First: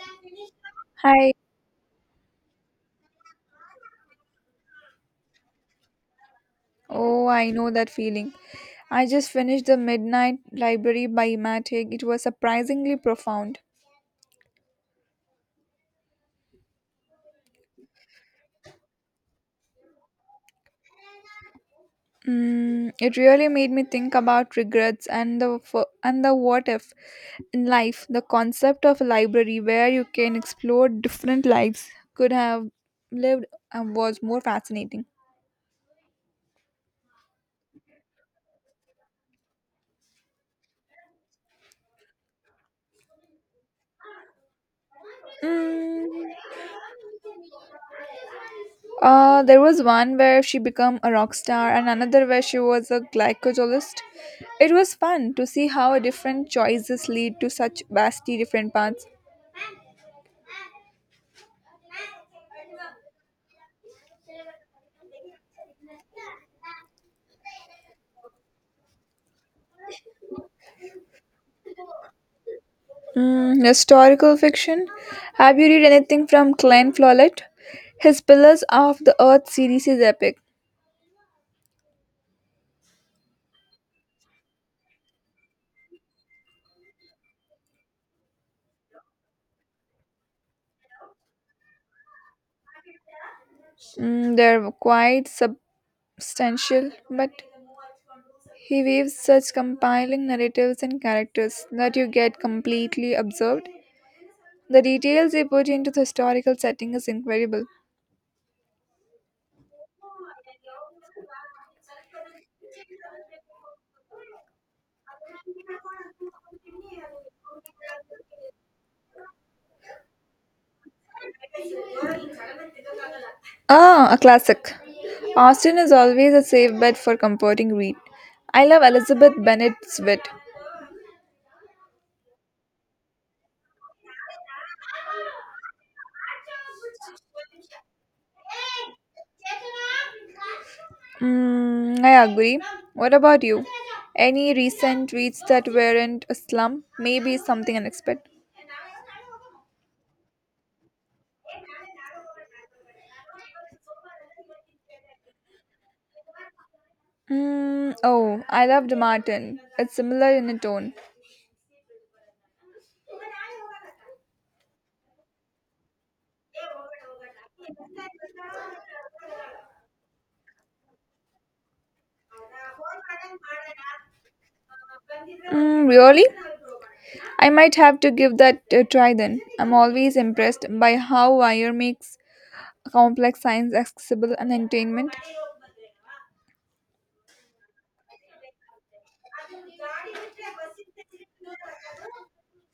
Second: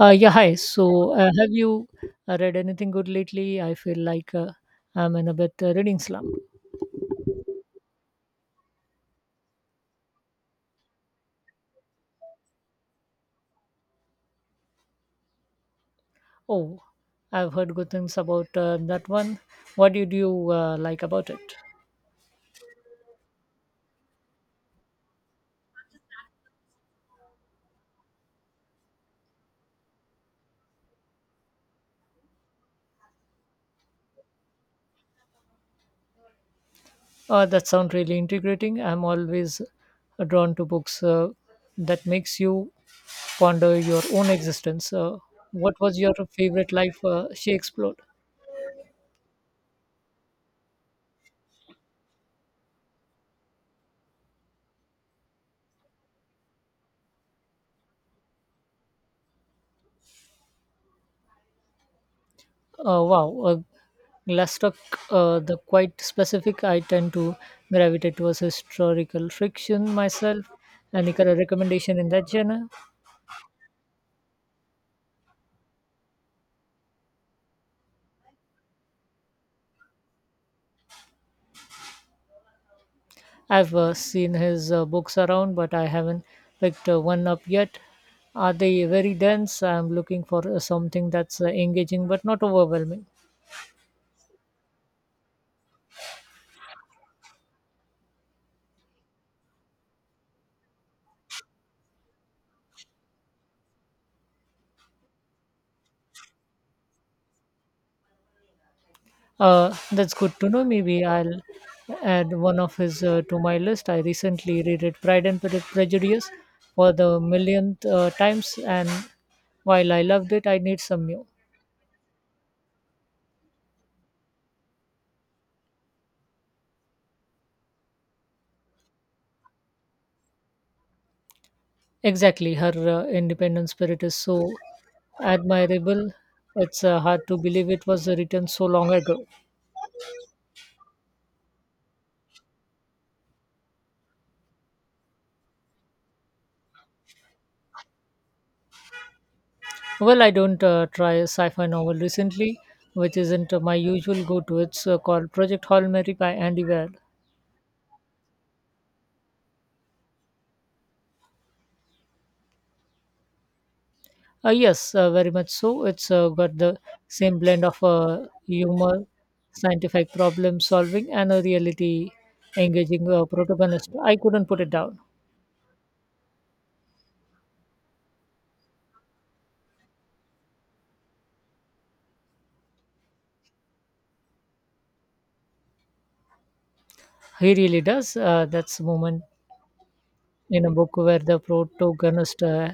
Yeah, Hi. So, Hi. have you read anything good lately? I feel like I'm in a bit reading slump. Oh, I know that feeling. I just finished The Midnight Library by Imatic. It was surprisingly profound. Oh, I've heard good things about that one. What did you like about it? It really made me think about regrets and and the what if in life. The concept of a library where you can explore different lives could have lived and was more fascinating. That sounds really integrating. I'm always drawn to books that makes you ponder your own existence. What was your Mm, favorite life she explored? There was one where she became a rock star and another where she was a glycologist. It was fun to see how different choices lead to such vastly different paths. Wow, Glassrock, the quite specific. I tend to gravitate towards historical fiction myself. Any kind of recommendation in that genre? Historical fiction. Have you read anything from Glenn Follett? His Pillars of the Earth series is epic. I've seen his books around, but I haven't picked one up yet. Are they very dense? I'm looking for something that's engaging but not overwhelming. They're quite substantial, but he weaves such compelling narratives and characters that you get completely absorbed. The details they put into the historical setting is incredible. That's good to know. Maybe I'll add one of his to my list. I recently reread Pride and Prejudice for the millionth times, and while I loved it, I need some new. Ah, a classic. Austen is always a safe bet for comforting read. I love Elizabeth Bennet's wit. Exactly, her independent spirit is so admirable. It's hard to believe it was written so long ago. I agree. What about you? Any recent reads that weren't a slump? Maybe something unexpected. Well, I don't try a sci-fi novel recently, which isn't my usual go-to. It's called Project Hail Mary by Andy Weir. Oh, I loved Martin. It's similar in a tone, Yes, very much so. It's got the same blend of humor, scientific problem solving, and a reality engaging protagonist. I couldn't put it down. Mm, Really? I might have to give that a try then. I'm always impressed by how wire makes complex science accessible and entertainment. He really does. That's a moment in a book where the protagonist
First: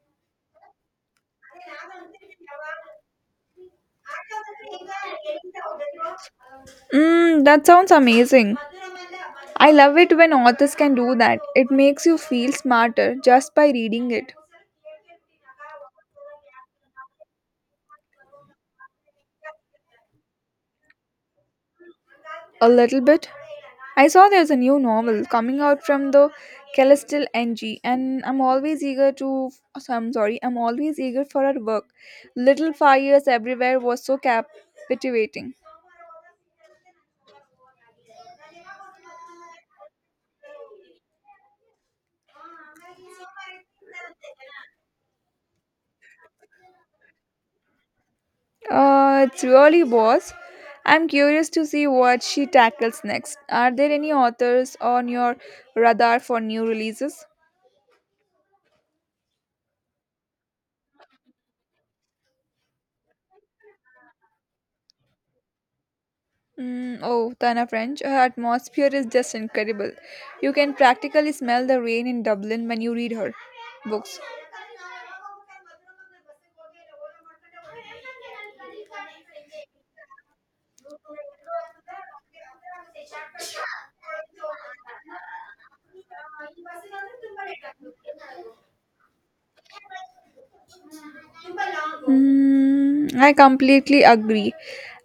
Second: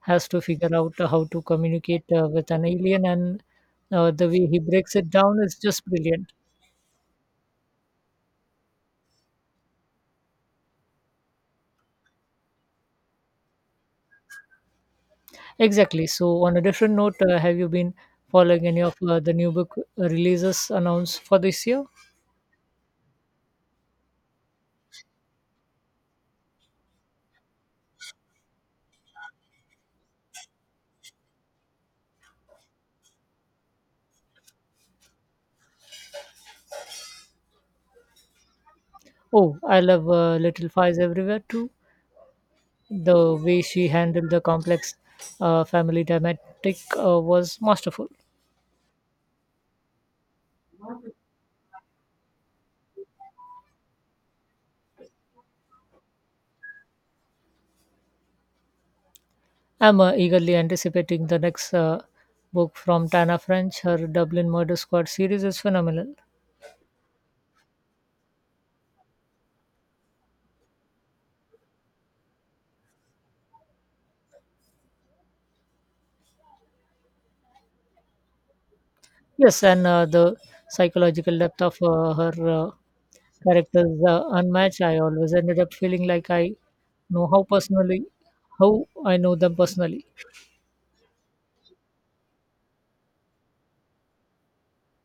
has to figure out how to communicate with an alien, and the way he breaks it down is just brilliant. That sounds amazing. I love it when authors can do that. It makes you feel smarter just by reading it. Exactly. So, on a different note, have you been following any of the new book releases announced for this year? A little bit. I saw there's a new novel coming out from the Celestial NG, and I'm always eager to. So I'm sorry, I'm always eager for her work. Little Fires Everywhere was so captivating. Oh, I love Little Fires Everywhere too. The way she handled the complex family dynamic was masterful. It really was. I'm curious to see what she tackles next. Are there any authors on your radar for new releases? I'm eagerly anticipating the next book from Tana French. Her Dublin Murder Squad series is phenomenal. Oh, Tana French, her atmosphere is just incredible. You can practically smell the rain in Dublin when you read her books. Yes, and the psychological depth of her characters unmatched. I always ended up feeling like I know how personally, how I know them personally. I completely agree.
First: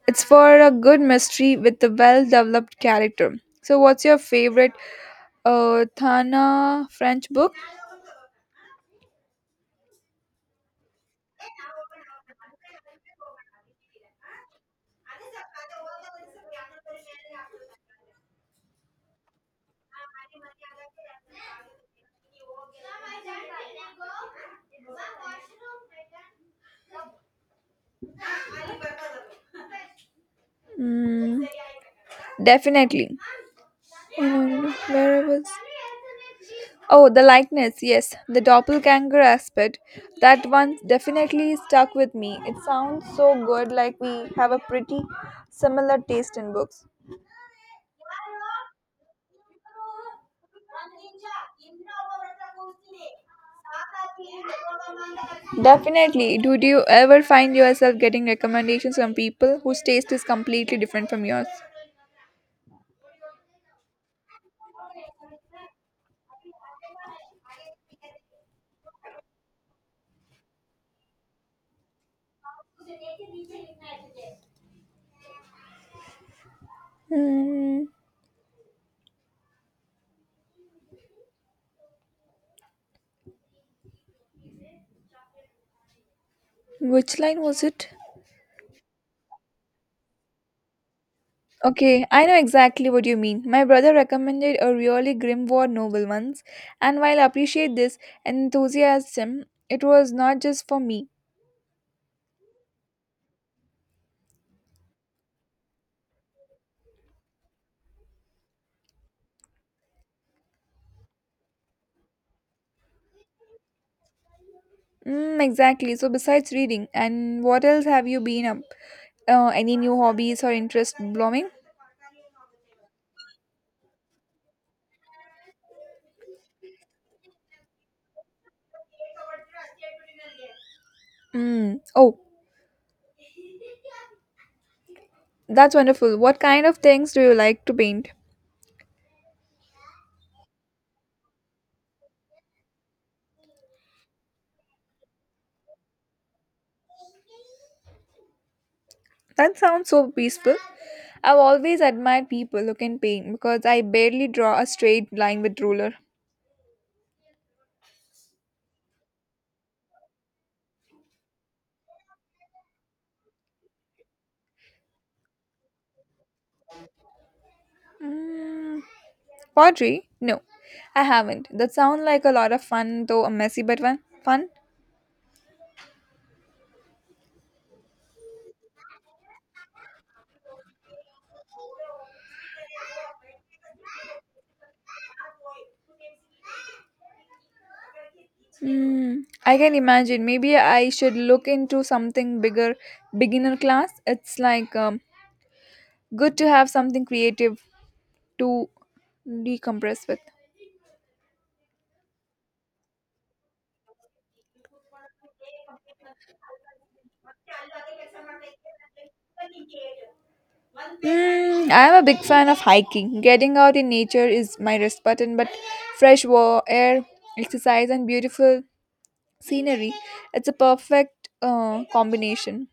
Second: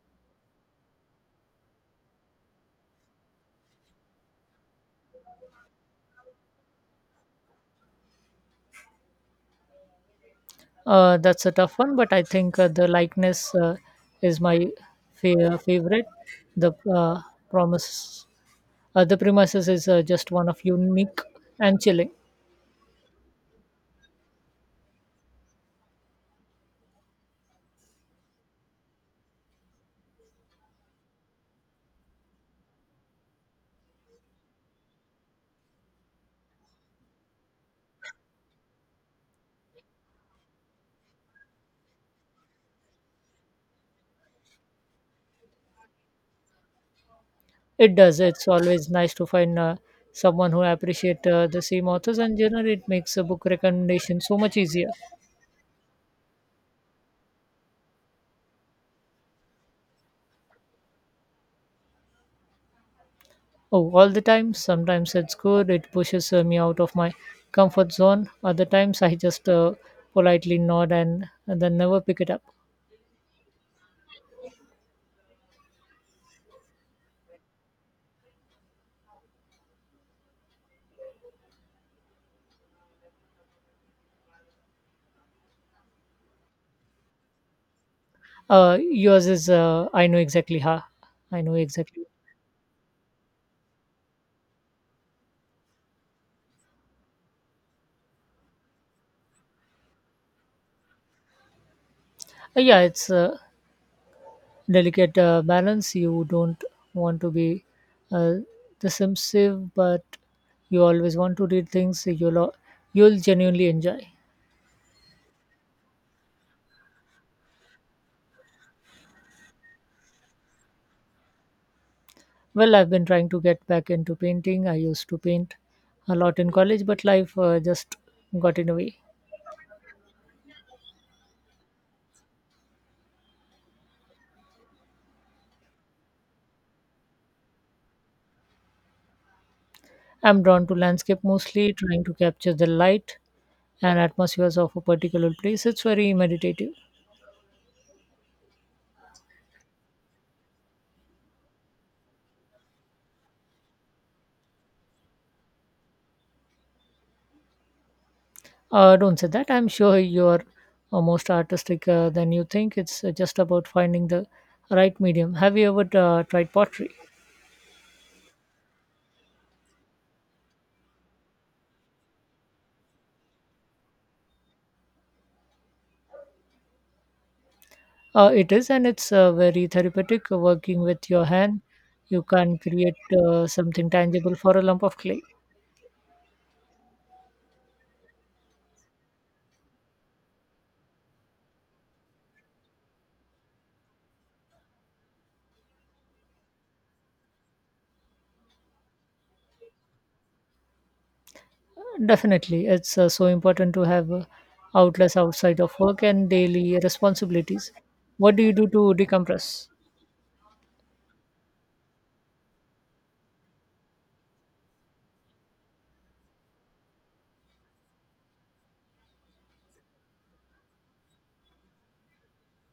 It's for a good mystery with a well developed character. So, what's your favorite Thana French book? That's a tough one, but I think the likeness is my favorite. The promise, the premises is just one of unique and chilling. Mm, Definitely. Where I was. Oh, the likeness, yes. The doppelganger aspect. That one definitely stuck with me. It sounds so good, like we have a pretty similar taste in books. It does. It's always nice to find someone who appreciate the same authors, and generally it makes a book recommendation so much easier. Definitely. Did you ever find yourself getting recommendations from people whose taste is completely different from yours? Oh, all the time. Sometimes it's good. It pushes me out of my comfort zone. Other times I just politely nod and then never pick it up. Hmm, which line was it? Yours is I know exactly how. I know exactly. Okay, I know exactly what you mean. My brother recommended a really grim war novel once, and while I appreciate this enthusiasm, it was not just for me. Yeah, it's a delicate balance. You don't want to be uh, dismissive, but you always want to read things you'll genuinely enjoy. Exactly. So besides reading, and what else have you been up? Any new hobbies or interest blooming? Well, I've been trying to get back into painting. I used to paint a lot in college, but life just got in the way. Mm. Oh, that's wonderful. What kind of things do you like to paint? I'm drawn to landscape mostly, trying to capture the light and atmospheres of a particular place. It's very meditative. That sounds so peaceful. I've always admired people who can paint because I barely draw a straight line with ruler. Don't say that. I'm sure you're most artistic than you think. It's just about finding the right medium. Have you ever tried pottery? Mm. Pottery? No, I haven't. That sounds like a lot of fun, though a messy but fun. Fun? It is, and it's very therapeutic working with your hand. You can create something tangible for a lump of clay. I can imagine. Maybe I should look into something bigger, beginner class. It's like good to have something creative to decompress with. Definitely, it's so important to have outlets outside of work and daily responsibilities. What do you do to decompress? I am a big fan of hiking. Getting out in nature is my rest button, but air, exercise, and beautiful scenery, it's a perfect combination.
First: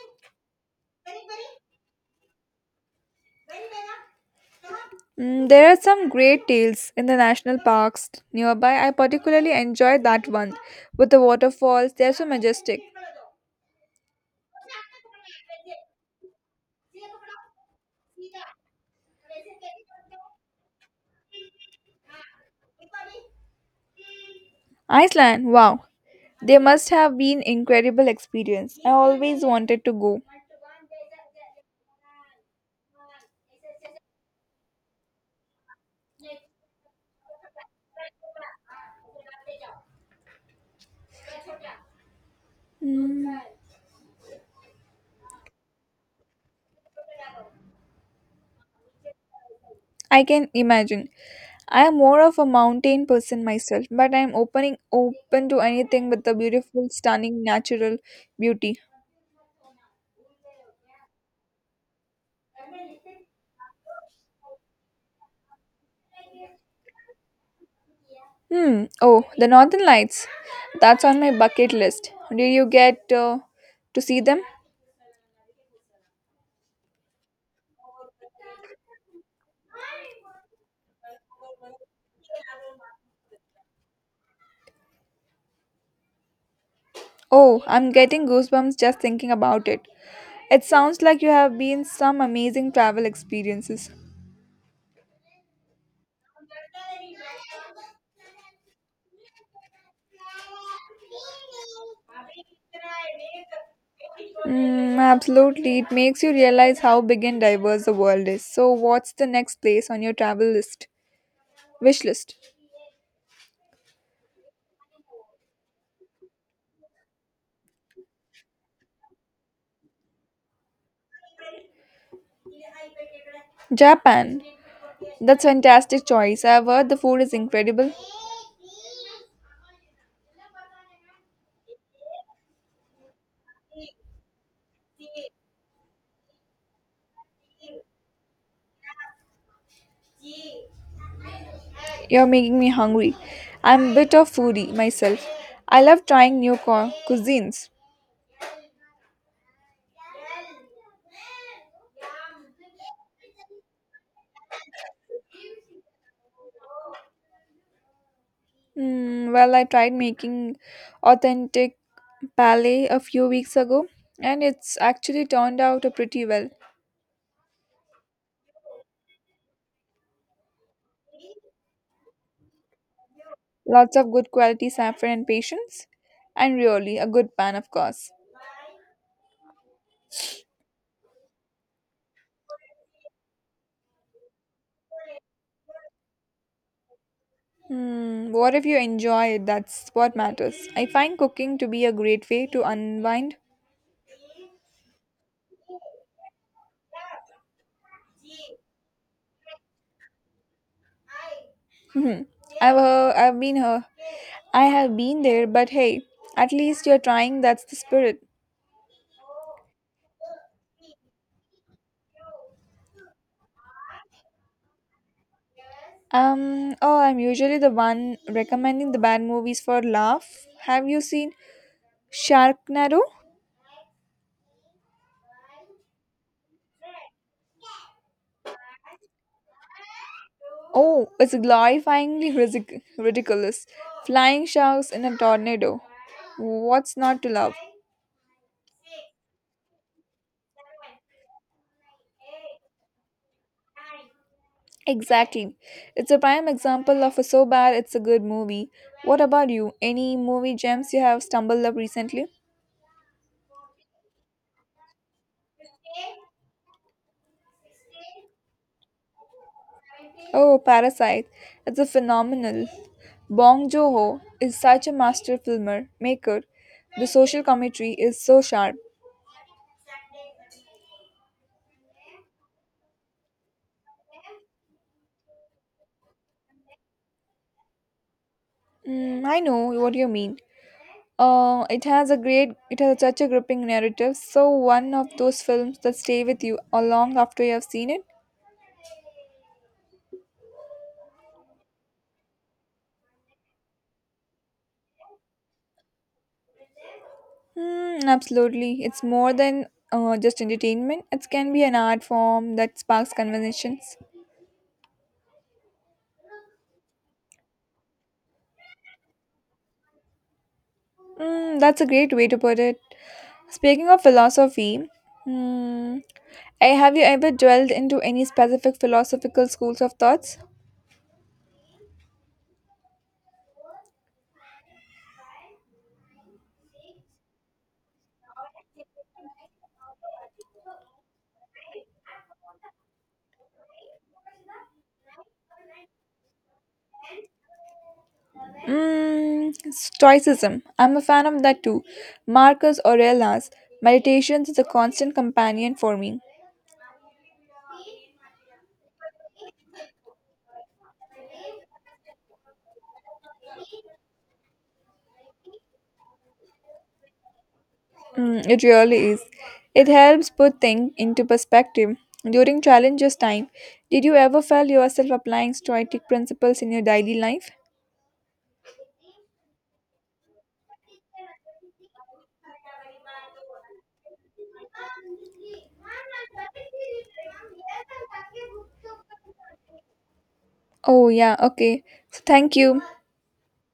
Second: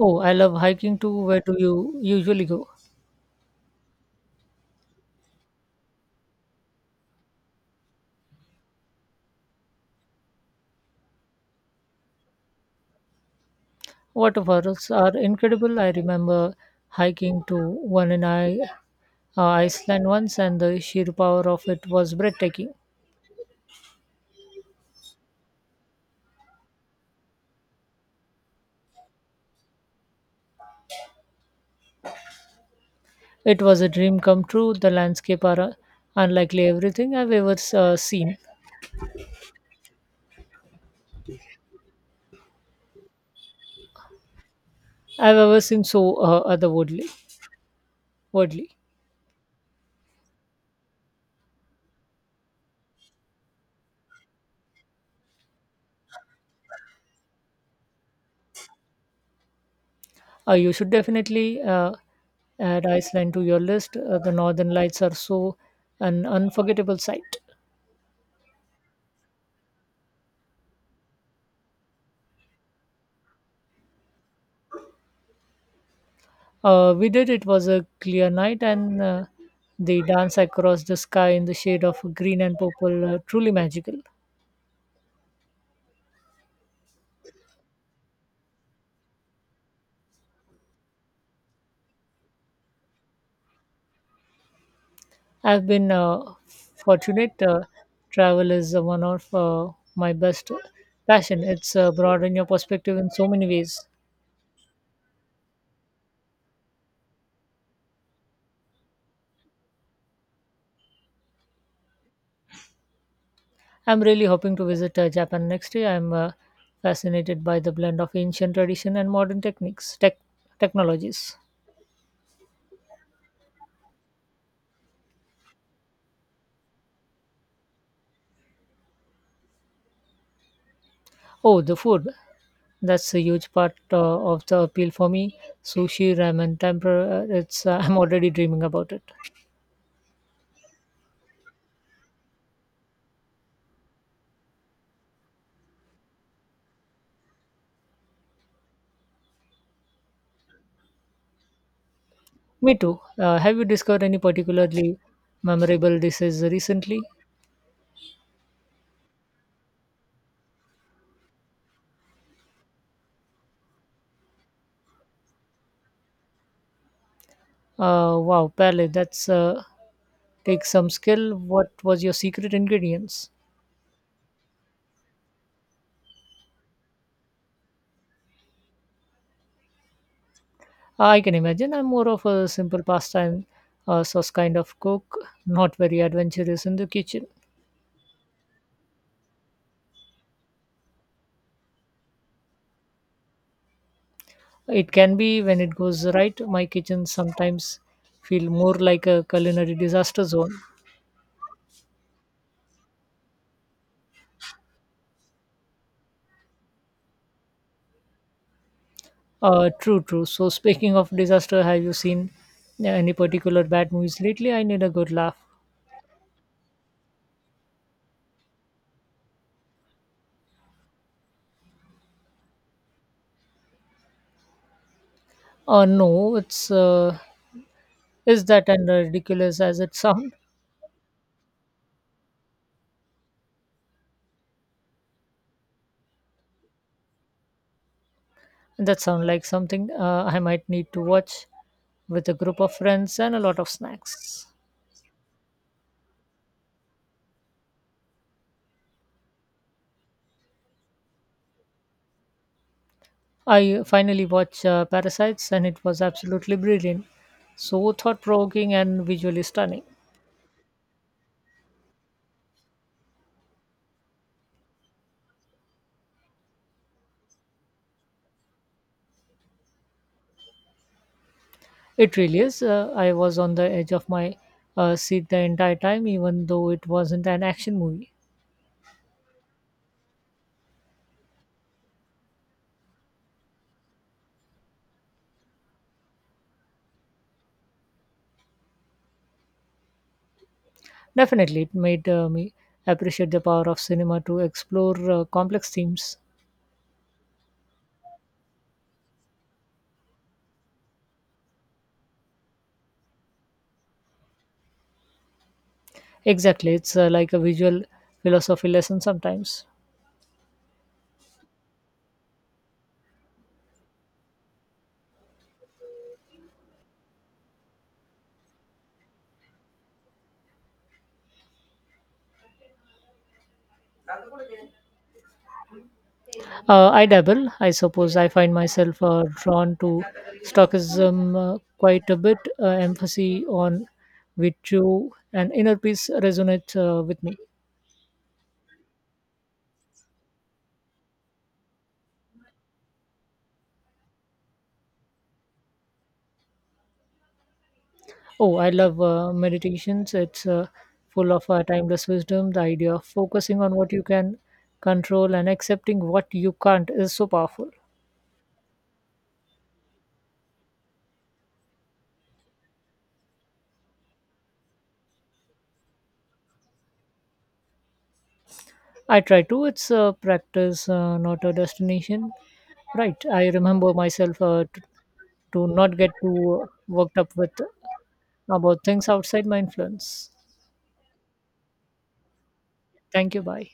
Oh, I love hiking too. Where do you usually go? There are some great trails in the national parks nearby. I particularly enjoy that one with the waterfalls. They are so majestic. Waterfalls are incredible. I remember hiking to one in Iceland once, and the sheer power of it was breathtaking. Iceland, wow. They must have been incredible experience. I always wanted to go. It was a dream come true. The landscape are unlikely everything I've ever uh, seen. Mm, I've ever seen so otherworldly. Worldly. I can imagine. I am more of a mountain person myself, but I am open to anything with the beautiful, stunning natural beauty. You should definitely add Iceland to your list. The northern lights are so an unforgettable sight. Hmm. Oh, the Northern Lights. That's on my bucket list. Did you get to see them? We did. It was a clear night, and the dance across the sky in the shade of green and purple truly magical. Oh, I'm getting goosebumps just thinking about it. It sounds like you have been some amazing travel experiences. I've been fortunate. Travel is one of my best passion. It's broadened your perspective in so many ways. Absolutely. It makes you realize how big and diverse the world is. So, what's the next place on your travel list? Wish list? I'm really hoping to visit Japan next year. I'm fascinated by the blend of ancient tradition and modern techniques, tech technologies. Japan. That's fantastic choice. I've heard the food is incredible. Oh, the food. That's a huge part of the appeal for me. Sushi, ramen, tempura. It's I'm already dreaming about it. You're making me hungry. I'm a bit of foodie myself. I love trying cuisines. Me too. Have you discovered any particularly memorable dishes recently? Hmm. Well, I tried making authentic palais a few weeks ago, and it's actually turned out pretty well. Wow, Pele, that's take some skill. What was your secret ingredients? Lots of good quality saffron and patience, and really a good pan, of course. I can imagine. I'm more of a simple pasta and sauce kind of cook, not very adventurous in the kitchen. Hmm. What if you enjoy it? That's what matters. I find cooking to be a great way to unwind. It can be when it goes right. My kitchen sometimes feel more like a culinary disaster zone. Hmm. I've been her. I have been there, but hey, at least you're trying. That's the spirit. True, true. So speaking of disaster, have you seen any particular bad movies lately? I need a good laugh. Oh, I'm usually the one recommending the bad movies for laugh. Have you seen Sharknado? No, it's is that and ridiculous as it sound? Oh, it's ridiculous. Flying sharks in a tornado. What's not to love? That sound like something I might need to watch with a group of friends and a lot of snacks. Exactly. It's a prime example of a so bad it's a good movie. What about you? Any movie gems you have stumbled up recently? I finally watched Parasites and it was absolutely brilliant. So thought provoking and visually stunning. Oh, Parasite. It's a phenomenal. Bong Joon-ho is such a maker. The social commentary is so sharp. It really is. I was on the edge of my seat the entire time, even though it wasn't an action movie. I know what you mean. It has such a gripping narrative. So one of those films that stay with you long after you have seen it. Definitely, it made me appreciate the power of cinema to explore complex themes. Hmm, absolutely. It's more than just entertainment, it can be an art form that sparks conversations. Exactly, it's like a visual philosophy lesson sometimes. That's a great way to put it. Speaking of philosophy, mm, have you ever dwelled into any specific philosophical schools of thoughts? I dabble, I suppose. I find myself drawn to stoicism quite a bit. Emphasis on virtue and inner peace resonates with me. Stoicism. I'm a fan of that too. Marcus Aurelius' meditations is a constant companion for me. Oh, I love meditations. It's full of timeless wisdom. The idea of focusing on what you can control and accepting what you can't is so powerful. It really is. It helps put things into perspective. During challenges time, did you ever feel yourself applying Stoic principles in your daily life? I try to. It's a practice, not a destination. Right. I remember myself to not get too worked up with about things outside my influence. Oh, yeah, okay. So, thank you. Thank you. Bye.